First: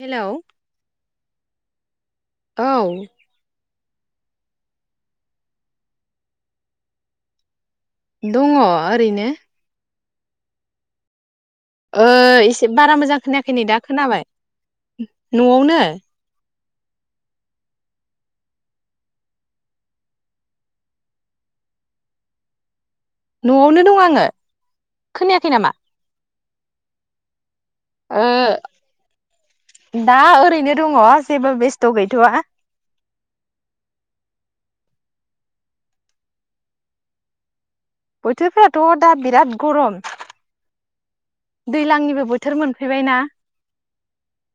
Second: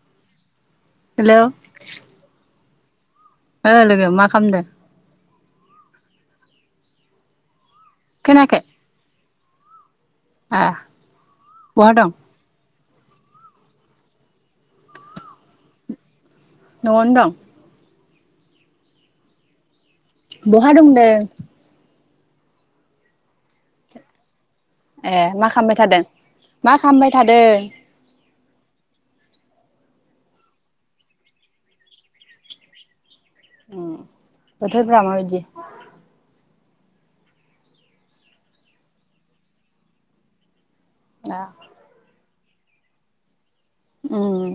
Hello hello औ ओ लोगो मा खामदो खोनायाखै दंङो ओरैनो आ बहा ओ दं एसे बारा मोजां खोनाखै नेदा खोनाबाय न'आवनो न'आवनो दं बहा दंदों। न'आवनो दं आंङो ए मा खामबाय थादों मा खामबाय थादों ओ दा ओरैनो दङ जेबो बेस्थ' गैथ' आ उम बोथोरफोरा माबायदि बोथोरफोराथ' दा बिराद गरम दा दैज्लांनिबो बोथो बोथोर मोनफैबाय ना उम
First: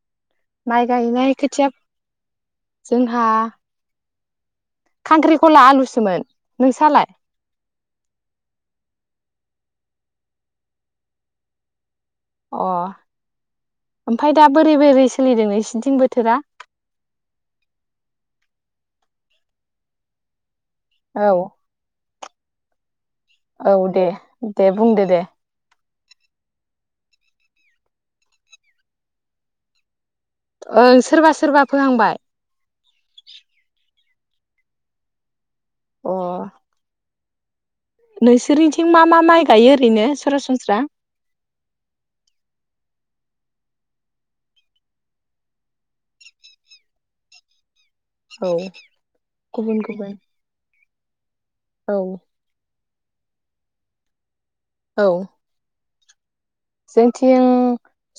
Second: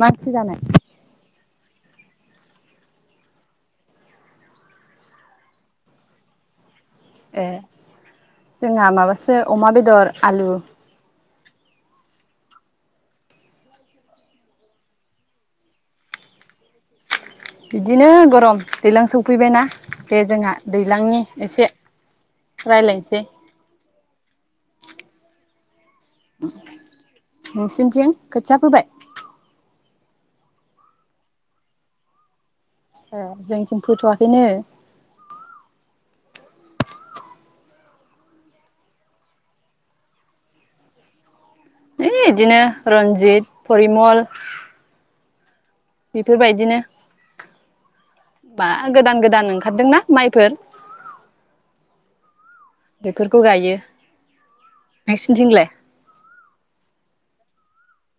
मानसि जानाय खोथियाब जोंहा खांख्रिखला आलुसोमोन नोंसालाय? ए जोंहा माबासो अमा बेदर आलु अ ओमफफ्राय दा बोरै बोरै सोलिदों सिदिं बोथोरा बिदिनो गरम दैज्लां सफैबायना बे जोंहा दैज्लांनि औ एसे रायलायसे औ दे दे बुंदो दे नोंसिनिथिं खोथिया फोबाय ओं सोरबा सोरबा फोहांबाय ए जोंथिम फोथ'वाखैनो अ नोंसोरनिथिं मा मा माइ गायो ओरैनो सरासनस्रा इ बिदिनो रनजित परिमल बेफोरबायदिनो औ मा गोदान गोदान गुबुन ओंखारदोंना गुबुन माइफोर औ बेफोरखौ गायो औ नोंसिनोथिंलै जोंथिं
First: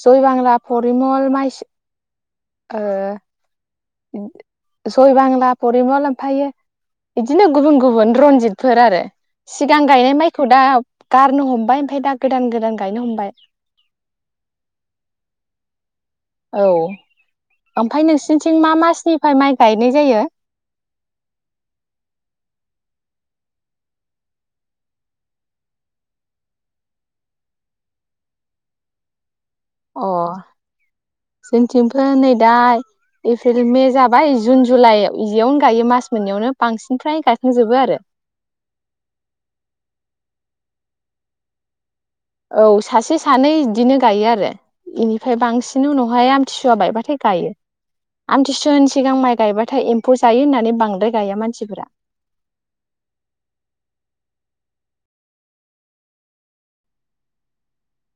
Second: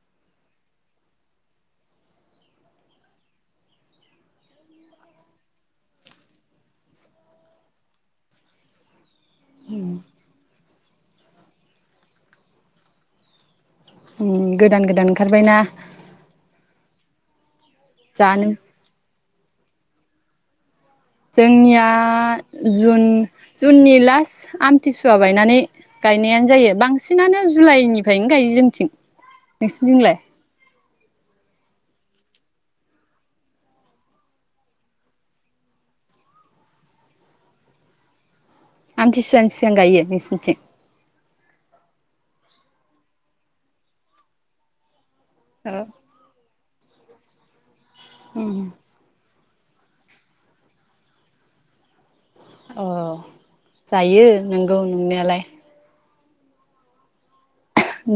जयबांला परिमल माइ और जयबांला परिमल ओमफ्रायो बिदिनो गुबुन गुबुन रनजितफोर आरो सिगां गायनाय माइखौ दा गारनो हमबाय ओमफफ्राय दा गोदान गोदान गायनो हमबाय गोदान गोदान ओंखारबायना औ ओमफ्राय जानो नोंसिोरनिथिं मा मासनिफ्राय माइ गायनाय जायो जोंनिया जुन जुननि लास्ट आमथिसुवा बायनानै गायनायानो जायो बांसिनानो जुलाइनिफ्रायनो गायो जोंथिं नोंसिनथिलाय जोंथिंफोर नै दा एप्रिल मे जाबाय जुन जुलाइ बेयावनो गायो मास मोननैयावनो बांसिनफ्राय्राय गायखांजोबो आरो आमथिसुवानि सिगां गायो नोंसोरनिथिं औ सासे सानै बिदिनो गायो आरो बेनिफ्राय ओमफ्राय बांसिन उनावाय आमथिु फा बायबाथाय गायो उम आथि सहन सिगां माइ गायबा हाथाय एम्फौ जायो होननानै बांद्राय गाया मानसिफोरा औ जायो नंगौ नंनायालाय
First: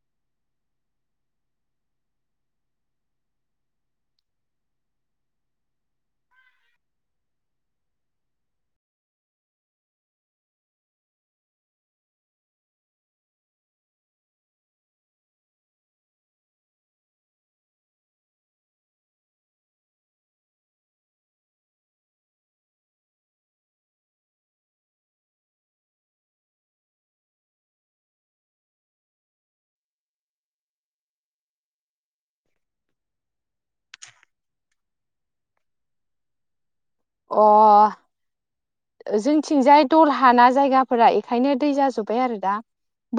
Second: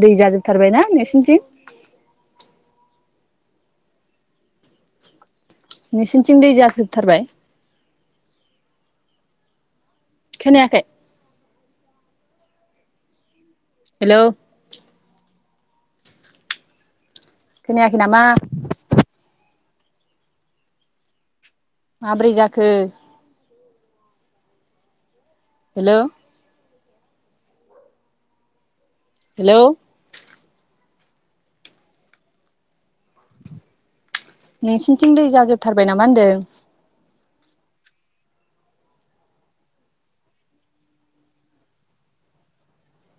दै जाजोबथारबायना नोंसिनिथिं नोंसिनिथिं दै जाजोबथारबाय खोनायाखै हेलौ खोनायाखै नामा माबोरै जाखो हेलौ हेलौ नोंसिनिथिं दै जाजोबथारबाय नामा होन्दों अ जोंथिंजाय दल हाना जायगाफोरा बेखायनो दै जाजोब्बाय आरो दा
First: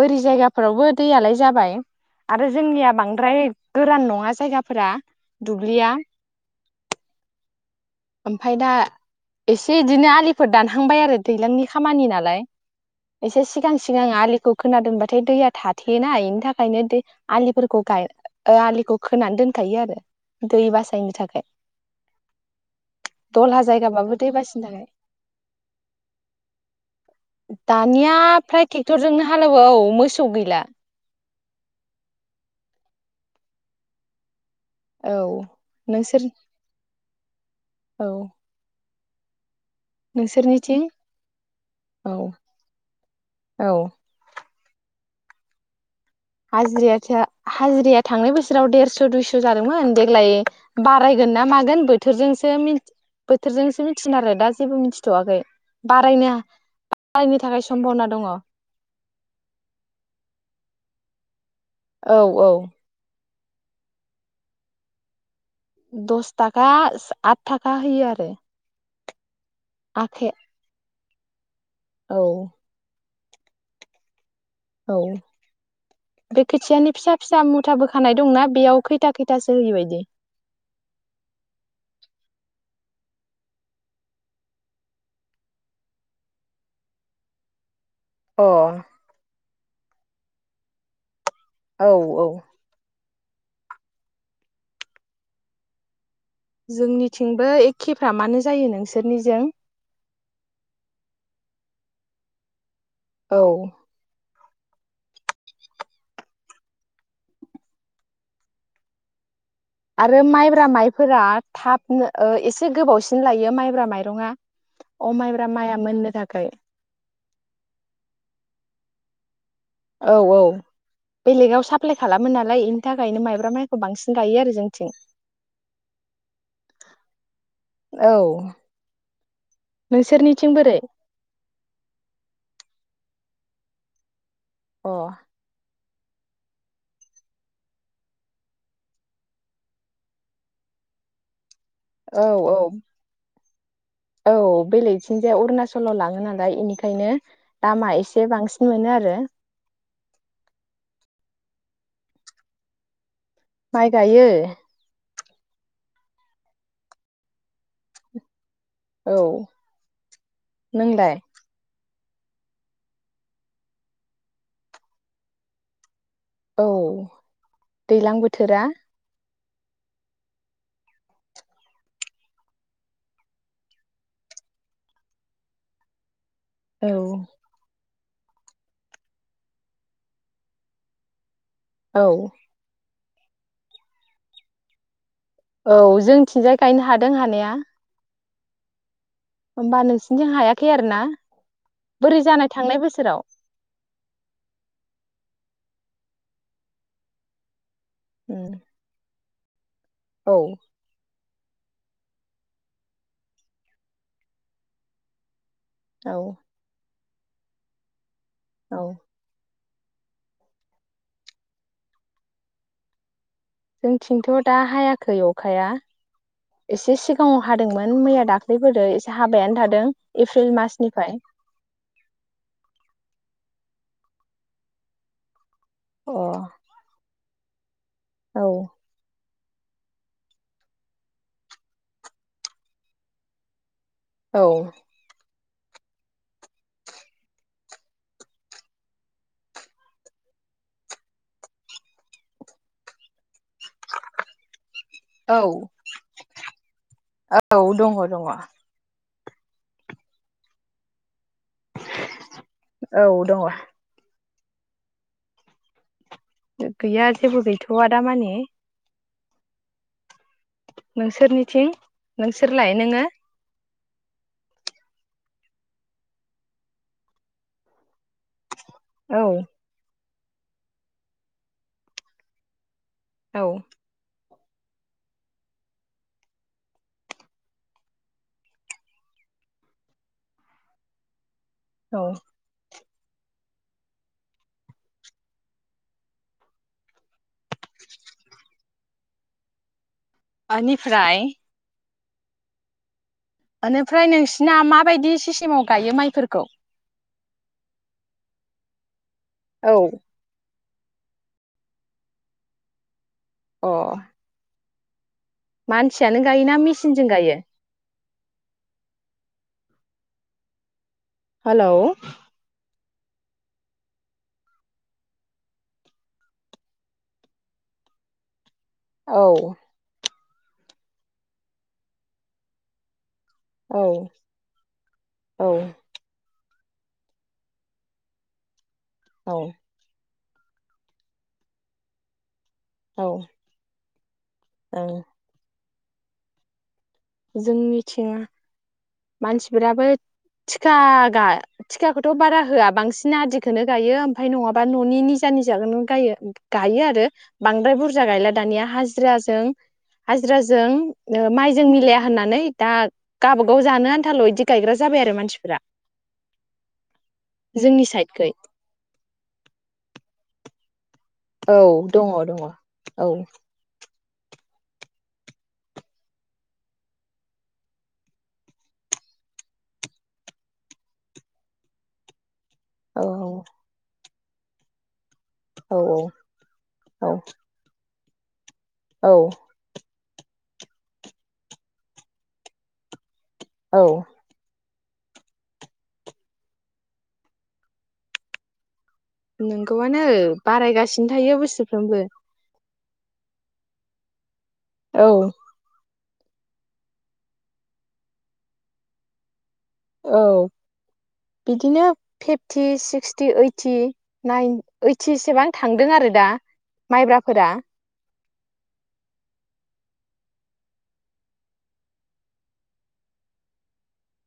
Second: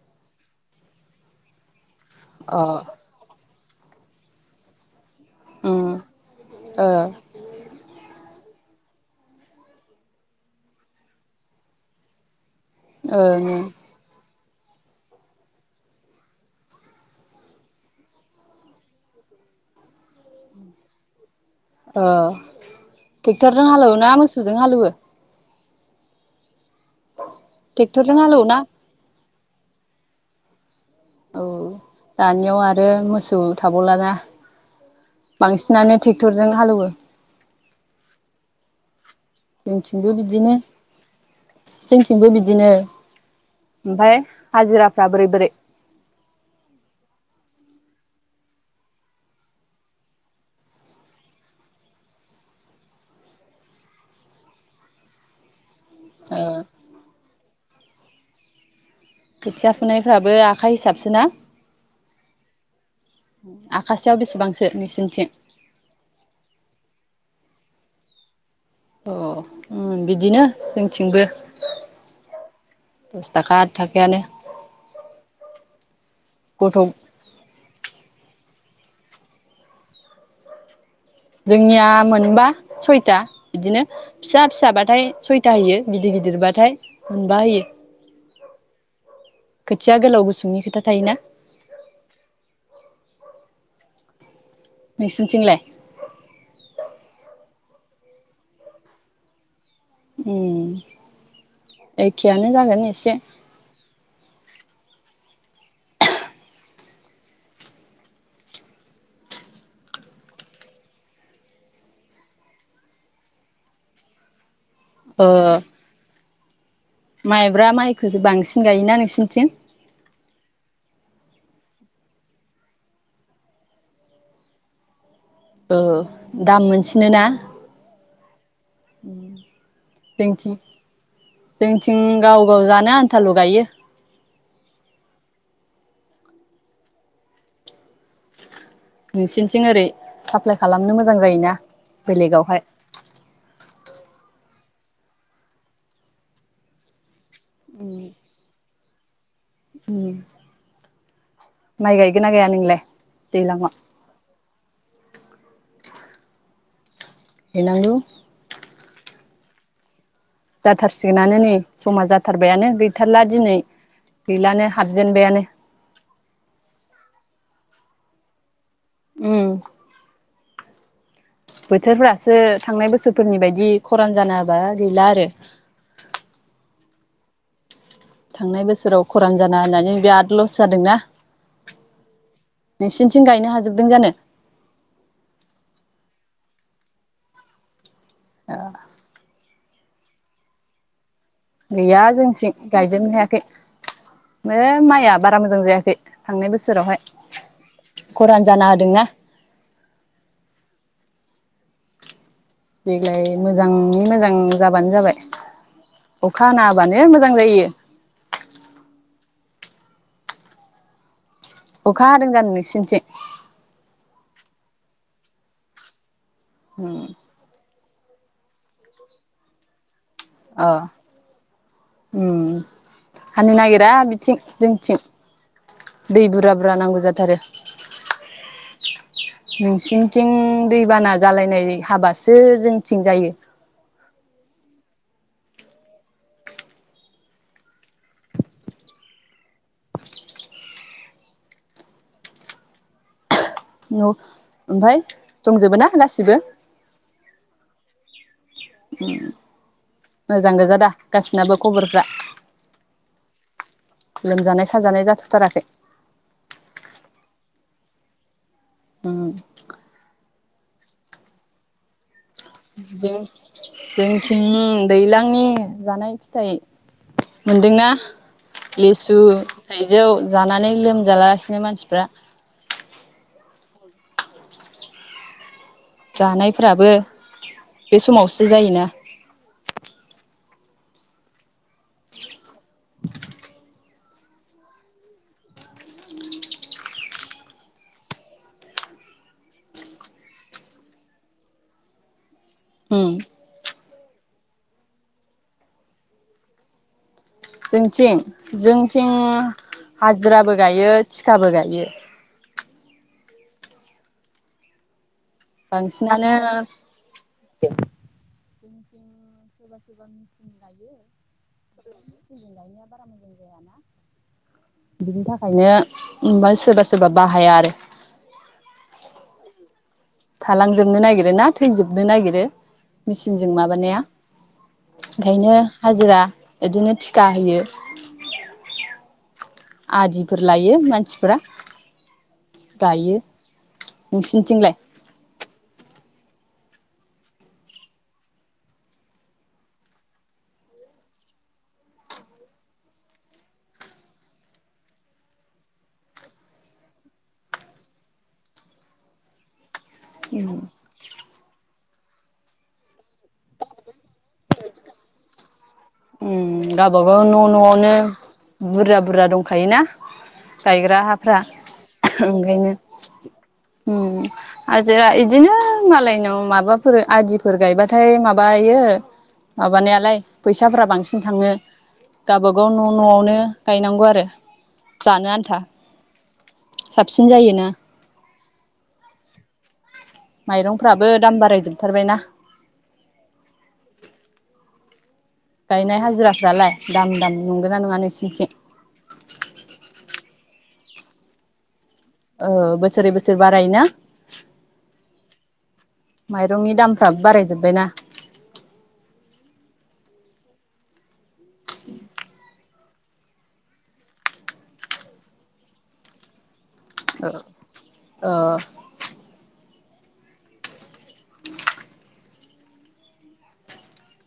बोरि जायगाफोरावबो दैयालाय जाबाय आरो अ जोंनिया बांद्राय गोरान नङा जायगाफोरा उम दुब्लिया ओ ओमफाय दा एसे इदिनो आलिफोर दानहांबाय आरो दैज्लांनि खामानि नालाय ओं एसे सिगां सिगां आलिखौ खोना दोनबाथाय दैया थाथेयोना बेनि थाखायनो दै आलिफोरखौ गाय आलिखौ खोना दोनखायो आरो दै बासायनो थाखाय ओ दलहा ट्रेक्टरजों हालौवोना जायगाबाबो दै मोसौजों बासिनो हालौवो थाखाय दानिया ट्रेक्टरजों हालेवोना फ्राय टेक्टरजोंनो हालौबो औ औ मोसौ गैला औ दानियाव आरो मोसौ थाबावलाना औ बांसिनानो नोंसोर ट्रेक्टरजों हालौवो औ जोंथिंबो बिदिनो नोंसोरनिथिं औ जोंथिंबो बिदिनो औ ओमफाय हाजिराफ्रा बोरै बोरै? हाजिराया हाजिराया थांनाय बोसोराव देरस' दुइस' जादोंमोन देग्लाय बारायगोन ना मागोन बोथोरजोंसो बोथोरजोंसो मिथिगोन आरो दा जेबो मिथिथ'वाखै बारायनो ओ बारायनो थाखाय सम्भावना दङ। खोथिया फुनायफ्राबो आखाइ हिसाबसो ना? औ औ आखासेयाव बेसेबांसो नोंसिनिथिं दस थाखा आठ थाखा होयो आरो अ ओ आखाया बिदिनो जों थिंबो औ दस थाखा आठ थाखायानो औ बे गथ' खोथियानि फिसा फिसा मुथा बोखानाय दंना बेयाव खैथा खैथासो होयो बायदि जोंनिया मोनबा सयथा बिदिनो फिसा फिसाबाथाय सयथा होयो गिदिर गिदिरबाथाय मोनबा होयो अ खोथिया गोलाव गुसुंनि खोथा थायोना औ औ नोंसिनिथिंलाय जोंनिथिंबो एखेफ्रा मानो जायो नोंसोरनिजों उम एखेयानो जागोन एसे औ आरो माइब्रा माइफोरा थाबनो ओ एसे गोबावसिन लायो माइब्रा माइरङा अ ओ माइब्रा माइया मोननो था खाय माइब्रा माइखौसो बांसिन गायोना नोंसिनिथिं औ औ बेलेगाव साप्लाय खालामो नालाय बेनि थाखायनो माइब्रा माइखौ बांसिन गायो आरो जोंथिं ओ दाम मोनसिनो ना औ उम नोंसोरनिथिं जोंथिं बोरै? जोंथिं गाव गाव जानो आन थाल गायो अ नोंसिनिथिं ओरै साप्लाय खालामनो मोजां जायोना औ बेलेगावहाय औ औ बेलेगथिंजाय अरुणाचलाव लाङो नालाय इनिखायनो दामा एसे बांसिन मोनो आरो माइ गायगोनना गाया नोंलाय दैलाङाव माइ गायो गायनांगौ औ नोंलाय जाथारसिगोनानो नै समा जाथ थारबायानो गैथारला दिनै गैलानो हाबजेनबायानो औ दैज्लां बोथोरा उम बोथोरफोरासो थांनाय बोसोरफोरनि बायदि खरान जानाहोबा गैला आरो औ थांनाय बोसोराव खरान जाना होनानै बिराद लस जादोंना औ नोंसिनिथिं गायनो हाजोबदों जानो औ जोंथिंजाय गायनो हादों हानाया ओ होमबा नोंसिनथिं हायाखै आरो ना गैया बोरै जानाय जोंथिं थांनाय गायजोबनो बोसोराव हायाखै मो माइआ बारा मोजां जायाखै खै थांनाय बोसोरावहाय उम खरान जाना होदोंना औ देग्लाय मोजाङै मोजां जाबानो जाबाय औ अखा हाना होबानो नो मोजां जायो औ अखा हादों जानो नोंसिनथिं जोंथिंथ' दा हायाखै अखाया एसे सिगाङाव हादोंमोन मोन मैया दाख्लैफोरो एसे हाबायानो थादों एप्रिल अ मासनिफ्राय उम हानो नागिर दा बिथिं जोंथिं अ दै बुरजा बुरजा नांगौ जाथारो औ नोंसिनिथिं दैबाना जालायनाय हाबासो जोंथिं जायो औ आ न' ओमफफ्राय औ दंजोबो ना गासिबो औ दङ दङ मोजां गोजादा गासिनाबो खबरफ्रा औ दङ लोमजानाय साजानाय जाथ'थाराखै गैया जेबो गैथ'वा दा माने उओ नोंसोरनिथिं नोंसोरलाय नोङो जों जोंथिं दैज्लांनि जानाय फिथाइ मोनदोंना लिसु औ थाइजौ जानानै लोमजालागासिनो मानसिफ्रा औ जानायफोराबो बे समावसो जायोना। औ आ फ्राय उम बेनिफ्राय नोंसिना माबायदि सिस्टेमाव गायो माइफोरखौ जोंथिं जों आथिं औ हाजिराबो गायो थिखाबो गायो। अ मानसियानो गायोना मेसिनजों गायो। जोंं सोरबा सोरबा मेचिं लायो। हेलौ सिनि ल बा बिनि थाखायनो फ्राय सोरबा सोरबा बाहाया आरो औ थालांजोबनो नागिरो ना थैजोबनो नागिरो मेचिनजों औ माबानाया औ ओंखायनो हाजिरा बिदिनो थिखाा होयो। औ आदिफोर लायो मानसिफोरा औ गायो नोंसिनिथिंलाय ओं जों मिथिङा मानसिफोराबो थिखा थिखाखौथ' बारा होआ बांसिन आदिखौनो गायो ओमफफ्राय नङाबा न'नि निजा निजाखौ गायो गायो आरो बांद्राय बुरजा गायला दानिया हाजिराजों हाजिराजों माइजों मिलाया होननानै दा गाबाव गाव जानो आन्थाल' बिदि गायग्रा जाबाय आरो मानसिफोरा गावबागाव न' जोंनि न'आवनो साइडखै बुरजा बुरजा दंखायोना गायगो औ दङ दङ औ हाजिरा बिदिनो मालायनाव माबाफोर आदिफोर गायबाथाय माबायो माबानायालाय फैसाफोरा बांसिन थाङो गावबागाव न' औ न'आवनो गायनांगौ आरो जानो आन्था औ साबसिन जायोना औ माइरंफ्राबो दाम बारायजोबथारबायना औ गायनाय हाजिराफ्रालाय दाम दाम नंगोना नङा नोंसिनिथिं नंगौआनो बारायगासिनो थायो बोसोरफ्रोमबो और बोसोरै बोसोर बाराय ना औ माइरंनि दामफ्रा बारायजोबबायना औ इदिनो फिफटि सिक्सटि ओइटि नाइन ओइटिसेबां थांदों आरो दा ओ माइब्राफोरा ओ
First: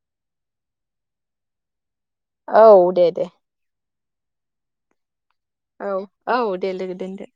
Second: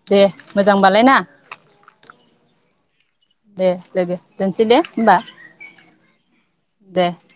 दे मोजांबालाय ना औ दे दे दोनसै दे होमबा औ औ दे लोगो दोनदो